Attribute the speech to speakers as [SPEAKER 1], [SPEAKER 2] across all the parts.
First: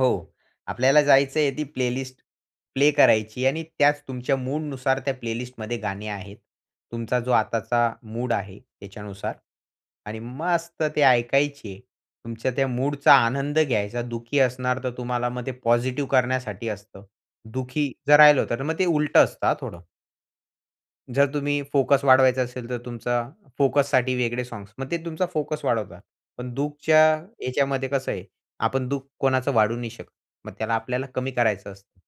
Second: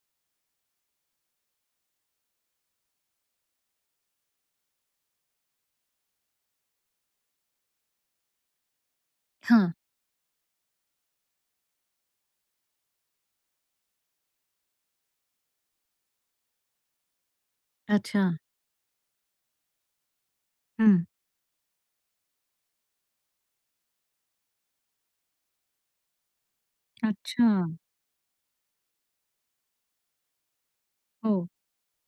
[SPEAKER 1] हो. आपल्याला जायचंय ती प्लेलिस्ट प्ले करायची आणि त्याच तुमच्या मूडनुसार त्या प्लेलिस्टमध्ये गाणी आहेत. तुमचा जो आताचा मूड आहे त्याच्यानुसार
[SPEAKER 2] हां.
[SPEAKER 1] आणि मस्त ते ऐकायचे. तुमच्या त्या मूडचा आनंद घ्यायचा. दुःखी असणार, तर तुम्हाला मग ते पॉझिटिव्ह करण्यासाठी असतं. दुःखी जर
[SPEAKER 2] अच्छा.
[SPEAKER 1] राहिलं होतं, तर मग ते उलटं असतं हां थोडं.
[SPEAKER 2] हं.
[SPEAKER 1] जर तुम्ही फोकस वाढवायचा असेल, तर तुमचा फोकससाठी वेगळे सॉन्ग्स मग ते तुमचा फोकस वाढवतात. पण दुःखच्या
[SPEAKER 2] अच्छा.
[SPEAKER 1] ह्याच्यामध्ये कसं आहे, आपण दुःख कोणाचं वाढवू नाही शकत. मग त्याला आपल्याला कमी
[SPEAKER 2] हो.
[SPEAKER 1] करायचं असतं.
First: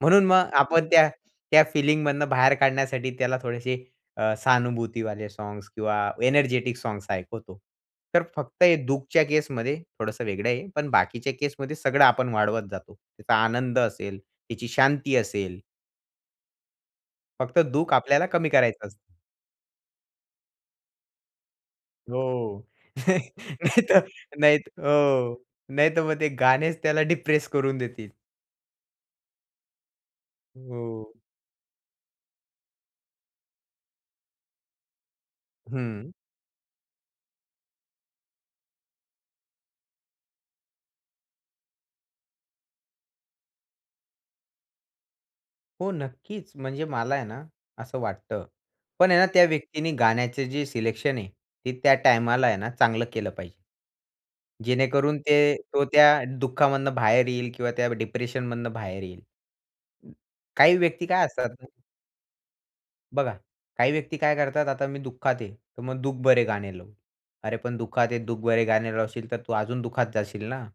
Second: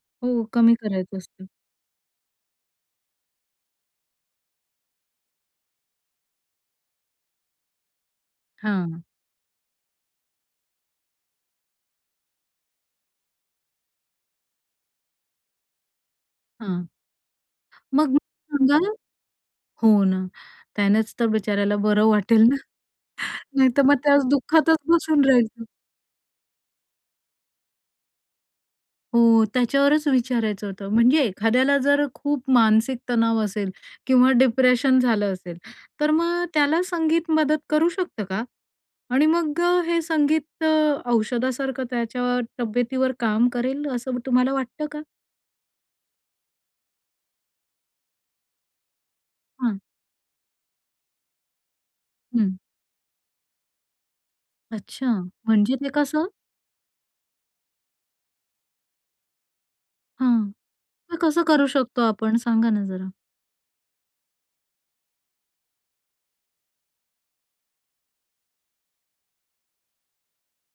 [SPEAKER 1] म्हणून
[SPEAKER 2] हो,
[SPEAKER 1] मग
[SPEAKER 2] कमी
[SPEAKER 1] आपण त्या
[SPEAKER 2] करायचं असतं.
[SPEAKER 1] त्या फिलिंगमधनं बाहेर काढण्यासाठी त्याला थोडीशी अ, सहानुभूतीवाले साँग्स किंवा एनर्जेटिक सॉन्ग्स ऐकवतो. तर फक्त हे
[SPEAKER 2] हां.
[SPEAKER 1] दुःखच्या केसमध्ये थोडंसं वेगळं आहे. पण बाकीच्या केसमध्ये सगळं आपण वाढवत जातो. त्याचा आनंद असेल, तिची शांती असेल.
[SPEAKER 2] हां.
[SPEAKER 1] फक्त दुःख
[SPEAKER 2] मग
[SPEAKER 1] आपल्याला कमी करायचं
[SPEAKER 2] [unintelligible]
[SPEAKER 1] असतं.
[SPEAKER 2] हो ना. त्यानेच तर बिचाऱ्याला बरं वाटेल ना
[SPEAKER 1] हो.
[SPEAKER 2] नाहीतर
[SPEAKER 1] नाही
[SPEAKER 2] मग
[SPEAKER 1] तर,
[SPEAKER 2] त्या
[SPEAKER 1] नाही
[SPEAKER 2] दुःखातच बसून
[SPEAKER 1] हो.
[SPEAKER 2] राहील तो.
[SPEAKER 1] नाहीतर मग ते गाणेच त्याला डिप्रेस करून देतील.
[SPEAKER 2] हो, त्याच्यावरच विचारायचं होतं.
[SPEAKER 1] हो.
[SPEAKER 2] म्हणजे एखाद्याला जर खूप मानसिक तणाव असेल किंवा डिप्रेशन झालं असेल,
[SPEAKER 1] हं.
[SPEAKER 2] तर मग त्याला संगीत मदत करू शकतं का? आणि मग हे संगीत अ, औषधासारखं त्याच्या तब्येतीवर काम करेल, असं तुम्हाला वाटतं का?
[SPEAKER 1] हो, नक्कीच म्हणजे मला आहे ना, असं वाटतं, पण आहे ना त्या
[SPEAKER 2] हां.
[SPEAKER 1] व्यक्तीने गाण्याचे जे सिलेक्शन आहे, ते त्या टाईमाला आहे
[SPEAKER 2] हं.
[SPEAKER 1] ना, चांगलं केलं पाहिजे
[SPEAKER 2] अच्छा
[SPEAKER 1] जेणेकरून ते
[SPEAKER 2] म्हणजे
[SPEAKER 1] तो
[SPEAKER 2] ते
[SPEAKER 1] त्या
[SPEAKER 2] कसं?
[SPEAKER 1] दुःखामधनं बाहेर येईल किंवा त्या डिप्रेशनमधनं बाहेर येईल.
[SPEAKER 2] हां,
[SPEAKER 1] काही व्यक्ती
[SPEAKER 2] तर
[SPEAKER 1] काय
[SPEAKER 2] कसं
[SPEAKER 1] असतात.
[SPEAKER 2] करू शकतो आपण, सांगा ना जरा.
[SPEAKER 1] बघा, काही व्यक्ती काय करतात. आता मी दुःखात आहे, तर मग दुःख भरे गाणे लावू. अरे, पण दुःखात आहे, दुःख भरे गाणे लावशील, तर तू अजून दुःखात जाशील ना?